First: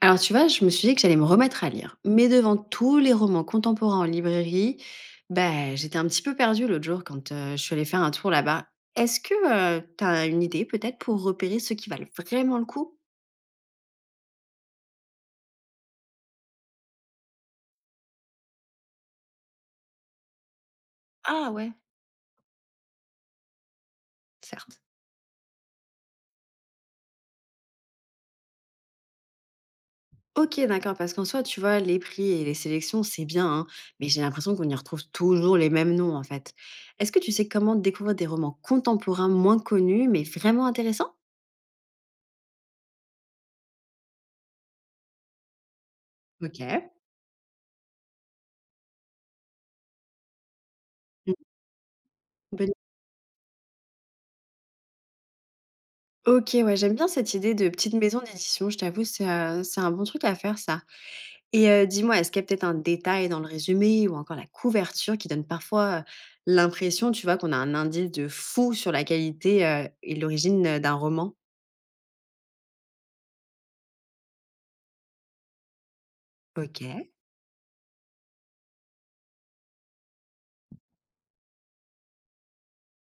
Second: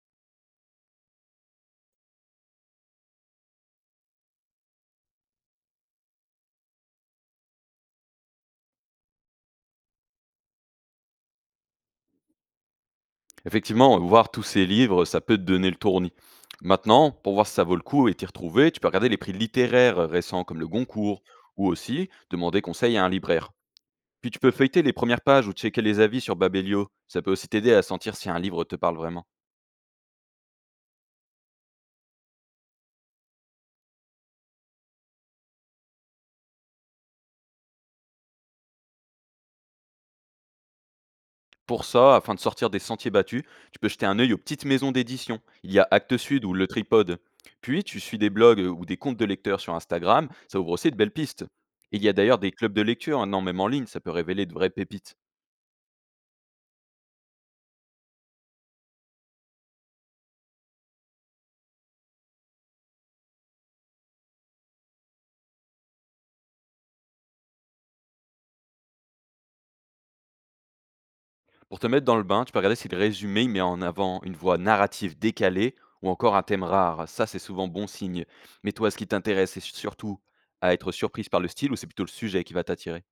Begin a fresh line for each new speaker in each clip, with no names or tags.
Alors tu vois, je me suis dit que j'allais me remettre à lire. Mais devant tous les romans contemporains en librairie, bah, j'étais un petit peu perdue l'autre jour quand je suis allée faire un tour là-bas. Est-ce que tu as une idée peut-être pour repérer ceux qui valent vraiment le coup?
Effectivement, voir tous ces livres, ça peut te donner le tournis. Maintenant, pour voir si ça vaut le coup et t'y retrouver, tu peux regarder les prix littéraires récents comme le Goncourt
Ah
ou
ouais,
aussi demander conseil à un libraire. Puis tu peux
certes.
feuilleter les premières pages ou checker les avis sur Babelio. Ça peut aussi t'aider à sentir si un livre te parle vraiment.
Ok, d'accord, parce qu'en soi, tu vois, les prix et les sélections, c'est bien, hein, mais j'ai l'impression qu'on y retrouve toujours les mêmes noms en fait. Est-ce que tu sais comment découvrir des romans contemporains moins connus, mais vraiment intéressants?
Pour ça, afin de sortir des sentiers battus, tu peux jeter un œil aux petites maisons d'édition. Il y a Actes Sud ou
Ok.
Le Tripode. Puis tu suis des blogs ou des comptes de lecteurs sur Instagram, ça ouvre aussi de belles
Mhm.
pistes. Il y a d'ailleurs des clubs de lecture maintenant, même en ligne, ça peut révéler de vraies pépites.
OK, ouais, j'aime bien cette idée de petite maison d'édition, je t'avoue, c'est un bon truc à faire ça. Et dis-moi, est-ce qu'il y a peut-être un détail dans le résumé ou encore la couverture qui donne parfois, l'impression, tu vois, qu'on a un indice de fou sur la qualité, et l'origine, d'un roman?
Pour te mettre dans le bain, tu peux regarder si le résumé il met en avant une voix narrative décalée ou encore un thème rare.
OK.
Ça, c'est souvent bon signe. Mais toi, ce qui t'intéresse, c'est surtout à être surprise par le style ou c'est plutôt le sujet qui va t'attirer?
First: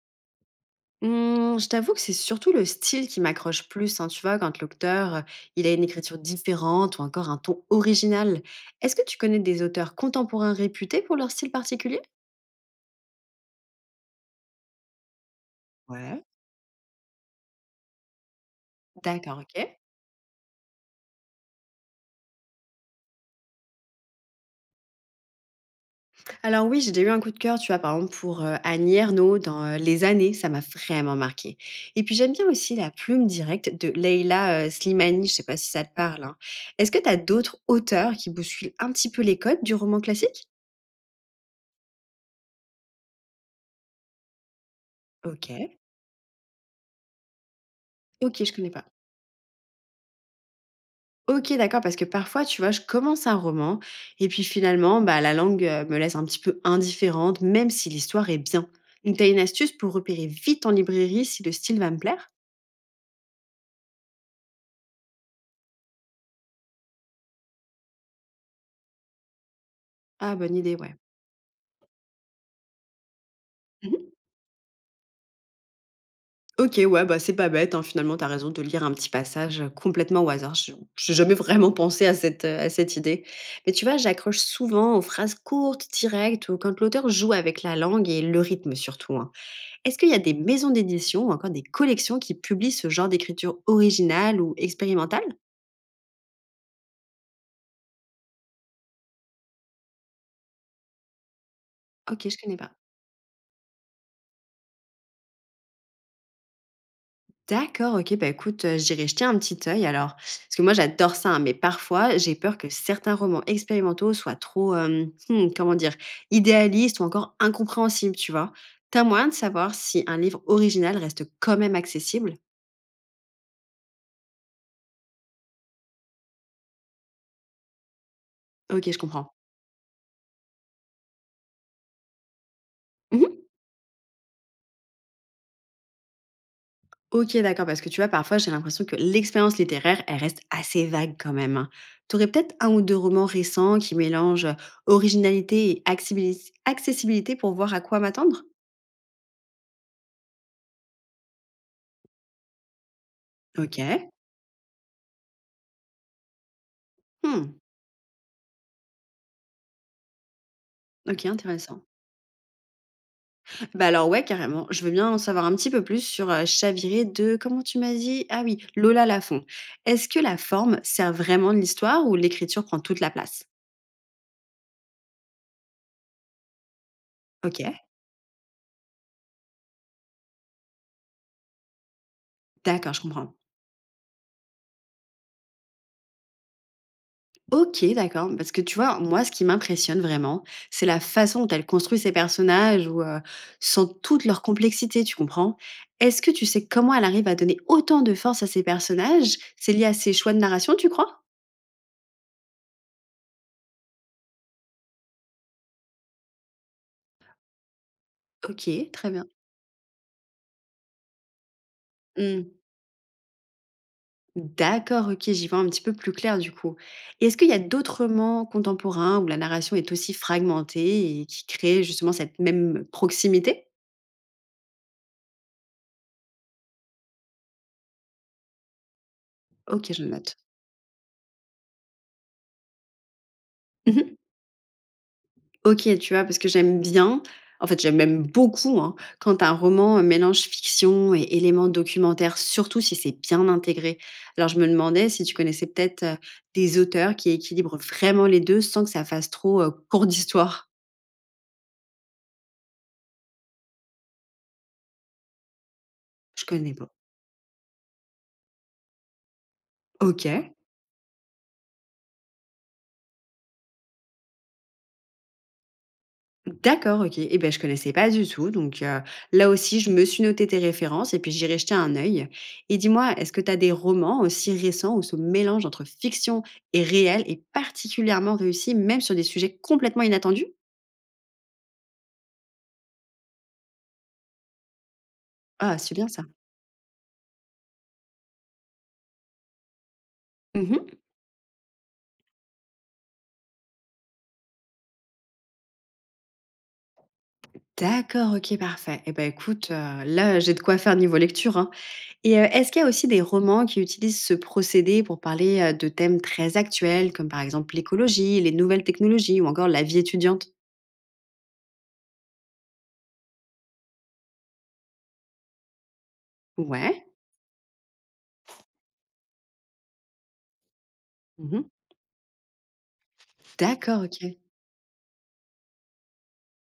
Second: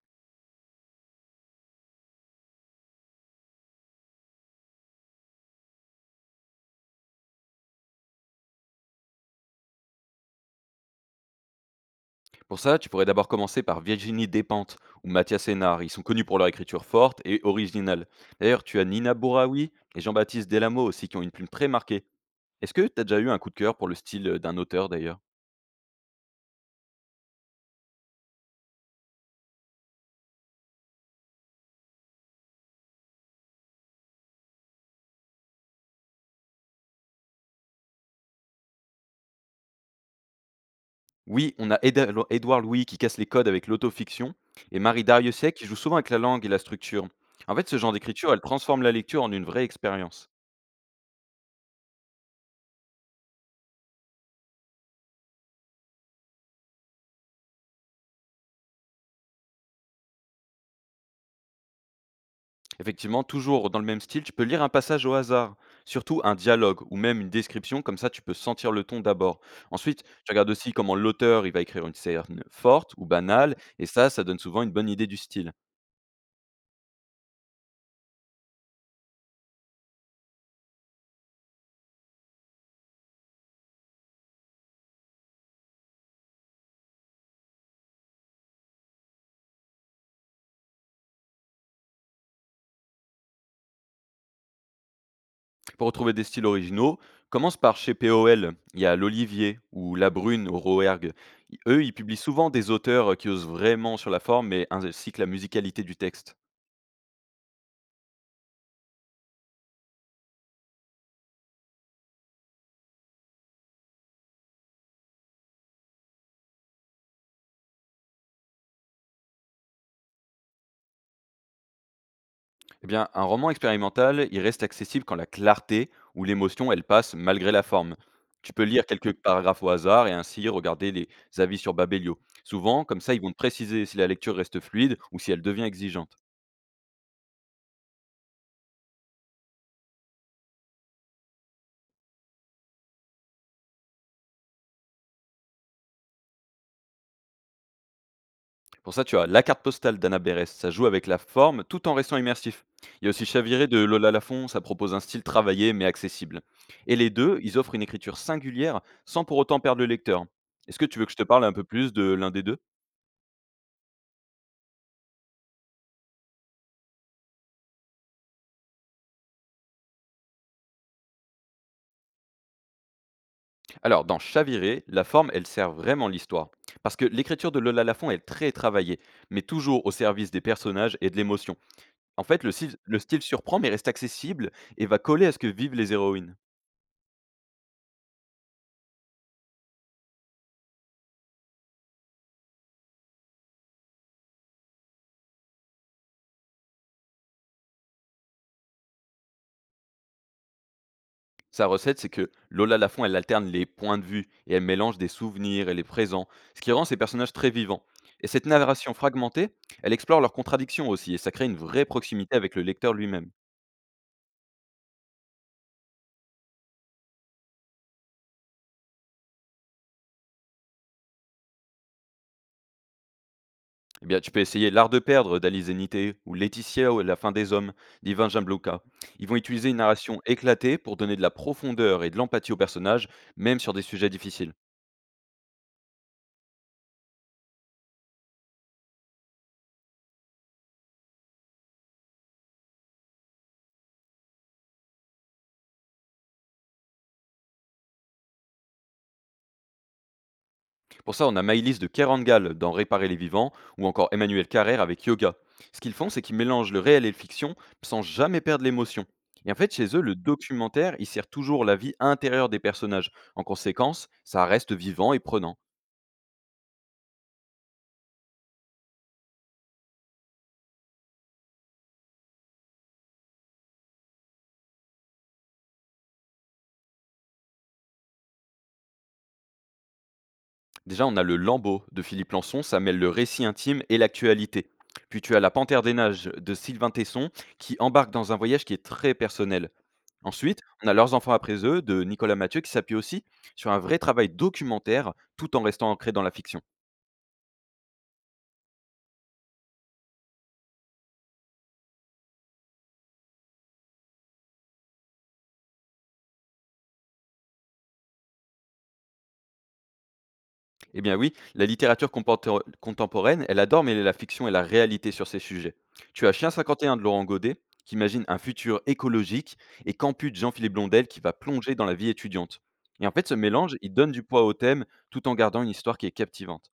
Mmh, je t'avoue que c'est surtout le style qui m'accroche plus, hein, tu vois, quand l'auteur, il a une écriture différente ou encore un ton original. Est-ce que tu connais des auteurs contemporains réputés pour leur style particulier?
Pour ça, tu pourrais d'abord commencer par Virginie Despentes ou Mathias Hénard. Ils sont
Ouais.
connus pour leur écriture forte et originale. D'ailleurs, tu as Nina
D'accord,
Bouraoui
OK.
et Jean-Baptiste Delamo aussi qui ont une plume très marquée. Est-ce que tu as déjà eu un coup de cœur pour le style d'un auteur d'ailleurs?
Alors oui, j'ai déjà eu un coup de cœur, tu vois, par exemple pour, Annie Ernaux dans, Les Années, ça m'a vraiment marqué. Et puis j'aime bien aussi la plume directe de Leïla, Slimani, je sais pas si ça te parle, hein. Est-ce que tu as d'autres auteurs qui bousculent un petit peu les codes du roman classique?
Oui, on a Éda Lo Édouard Louis qui casse les codes avec l'autofiction et Marie Darieussecq qui joue
OK.
souvent avec la langue et la structure. En fait, ce genre d'écriture,
OK,
elle
je connais
transforme
pas.
la lecture en une vraie expérience.
OK, d'accord, parce que parfois, tu vois, je commence un roman et puis finalement, bah, la langue, me laisse un petit peu indifférente, même si l'histoire est bien. Donc tu as une astuce pour repérer vite en librairie si le style va me plaire?
Effectivement, toujours dans le même style, tu peux lire un passage au hasard, surtout un dialogue ou même une description, comme ça tu peux sentir le ton d'abord. Ensuite, tu
Ah
regardes
bonne
aussi
idée, ouais.
comment l'auteur il va écrire une scène forte ou banale, et ça,
Mmh.
ça donne souvent une bonne idée du style.
OK, ouais, bah, c'est pas bête, hein, finalement, t'as raison de lire un petit passage, complètement au hasard. Je n'ai jamais vraiment pensé à à cette idée. Mais tu vois, j'accroche souvent aux phrases courtes, directes ou quand l'auteur joue avec la langue et le rythme surtout, hein. Est-ce qu'il y a des maisons d'édition ou encore des collections qui publient ce genre d'écriture originale ou expérimentale?
Pour retrouver des styles originaux, commence par chez POL. Il y a l'Olivier ou La Brune au Rouergue. Eux, ils publient
OK, je
souvent
connais pas.
des auteurs qui osent vraiment sur la forme, mais ainsi que la musicalité du texte.
D'accord, OK. Bah, écoute, j'irai jeter un petit œil alors. Parce que moi j'adore ça, hein, mais parfois j'ai peur que certains romans expérimentaux soient trop, comment dire? Idéalistes ou encore incompréhensibles, tu vois? T'as moyen de savoir si un livre original reste quand même accessible?
Eh bien, un roman expérimental, il reste accessible quand la clarté ou l'émotion, elle passe malgré la forme. Tu peux lire
OK, je
quelques
comprends.
paragraphes au hasard et ainsi regarder les avis sur Babelio. Souvent, comme ça, ils
Mmh.
vont te préciser si la lecture reste fluide ou si elle devient exigeante.
OK, d'accord, parce que tu vois, parfois j'ai l'impression que l'expérience littéraire, elle reste assez vague quand même, hein. Tu peut-être un ou 2 romans récents qui mélangent, originalité et accessibilis accessibilité pour voir à quoi m'attendre?
Pour ça, tu as la carte postale d'Anna Berès, ça joue avec la forme tout en restant immersif. Il y a aussi Chaviré de
OK.
Lola Lafont, ça propose un style travaillé mais accessible. Et les deux,
Mmh.
ils offrent une écriture singulière sans pour autant perdre le lecteur. Est-ce que tu veux que je te
OK,
parle un peu
intéressant.
plus de l'un des deux?
Bah, alors ouais, carrément. Je veux bien en savoir un petit peu plus sur, Chaviré de comment tu m'as dit? Ah oui, Lola Lafont. Est-ce que la forme sert vraiment de l'histoire ou l'écriture prend toute la place?
Alors, dans Chaviré, la forme, elle sert vraiment l'histoire. Parce que l'écriture
OK,
de Lola Lafont est très travaillée, mais toujours au service des personnages et de l'émotion. En fait, le style,
d'accord,
le
je
style
comprends.
surprend mais reste accessible et va coller à ce que vivent les héroïnes.
OK, d'accord, parce que tu vois, moi, ce qui m'impressionne vraiment, c'est la façon dont elle construit ses personnages ou sans toute leur complexité, tu comprends? Est-ce que tu sais comment elle arrive à donner autant de force à ses personnages? C'est lié à ses choix de narration, tu crois?
Sa recette, c'est que Lola Lafont, elle alterne les points de vue et elle mélange des souvenirs et les présents, ce qui rend ses personnages très vivants. Et cette
OK,
narration
très bien.
fragmentée, elle explore leurs contradictions aussi et ça crée une vraie proximité
Mmh.
avec le lecteur lui-même.
D'accord, OK, j'y vois un petit peu plus clair du coup. Et est-ce qu'il y a d'autres romans contemporains où la narration est aussi fragmentée et qui créent justement cette même proximité?
Eh bien, tu peux essayer L'Art de perdre d'Alice Zenité ou Laetitia ou La fin des hommes d'Ivan Jamblouka. Ils vont utiliser une
OK, je
narration
note.
éclatée pour donner de la profondeur et de l'empathie aux personnages, même sur des sujets
Mmh.
difficiles.
OK, tu vois? Parce que j'aime bien, en fait, j'aime même beaucoup, hein, quand un roman, mélange fiction et éléments documentaires, surtout si c'est bien intégré. Alors je me demandais si tu connaissais peut-être, des auteurs qui équilibrent vraiment les 2 sans que ça fasse trop, cours d'histoire?
Pour ça, on a Maïlis de Kerangal dans Réparer les vivants ou encore Emmanuel Carrère avec Yoga. Ce qu'ils font, c'est qu'ils
Je
mélangent
connais
le
pas.
réel et le fiction sans jamais perdre l'émotion. Et en fait, chez eux, le
OK.
documentaire, il sert toujours la vie intérieure des personnages. En conséquence, ça reste vivant et prenant.
D'accord, OK et ben, je connaissais pas du tout donc là aussi, je me suis noté tes références et puis j'irai jeter un œil. Et dis-moi, est-ce que tu as des romans aussi récents où ce mélange entre fiction et réel est particulièrement réussi, même sur des sujets complètement inattendus?
Déjà, on a le Lambeau de Philippe Lançon, ça mêle le récit intime et l'actualité. Puis tu as La
Ah,
Panthère des
c'est bien ça.
Nages de Sylvain Tesson qui embarque dans un voyage qui est très personnel. Ensuite, on a
Mmh.
Leurs enfants après eux de Nicolas Mathieu qui s'appuie aussi sur un vrai travail documentaire tout en restant ancré dans la fiction.
D'accord, OK, parfait et ben, écoute, là, j'ai de quoi faire niveau lecture, hein. Et est-ce qu'il y a aussi des romans qui utilisent ce procédé pour parler, de thèmes très actuels comme, par exemple, l'écologie, les nouvelles technologies ou encore la vie étudiante?
Eh bien oui, la contemporaine, elle adore mêler la fiction et la réalité sur ces sujets. Tu as Chien 51 de
Ouais.
Laurent Godet qui imagine un futur écologique et Campus de Jean-Philippe Blondel qui va
Mmh.
plonger dans la vie étudiante. Et en fait, ce mélange, il
D'accord,
donne du
OK.
poids au thème tout en gardant une histoire qui est captivante.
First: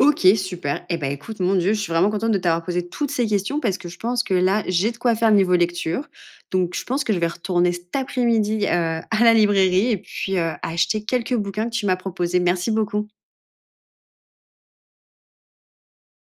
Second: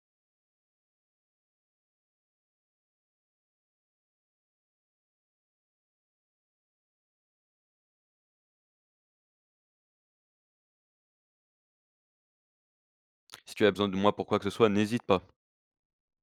OK, super. Et ben, écoute, mon Dieu, je suis vraiment contente de t'avoir posé toutes ces questions parce que je pense que là, j'ai de quoi faire niveau lecture. Donc, je pense que je vais retourner cet après-midi, à la librairie et puis, acheter quelques bouquins que tu m'as proposés. Merci beaucoup.
Si tu as besoin de moi pour quoi que ce soit, n'hésite pas.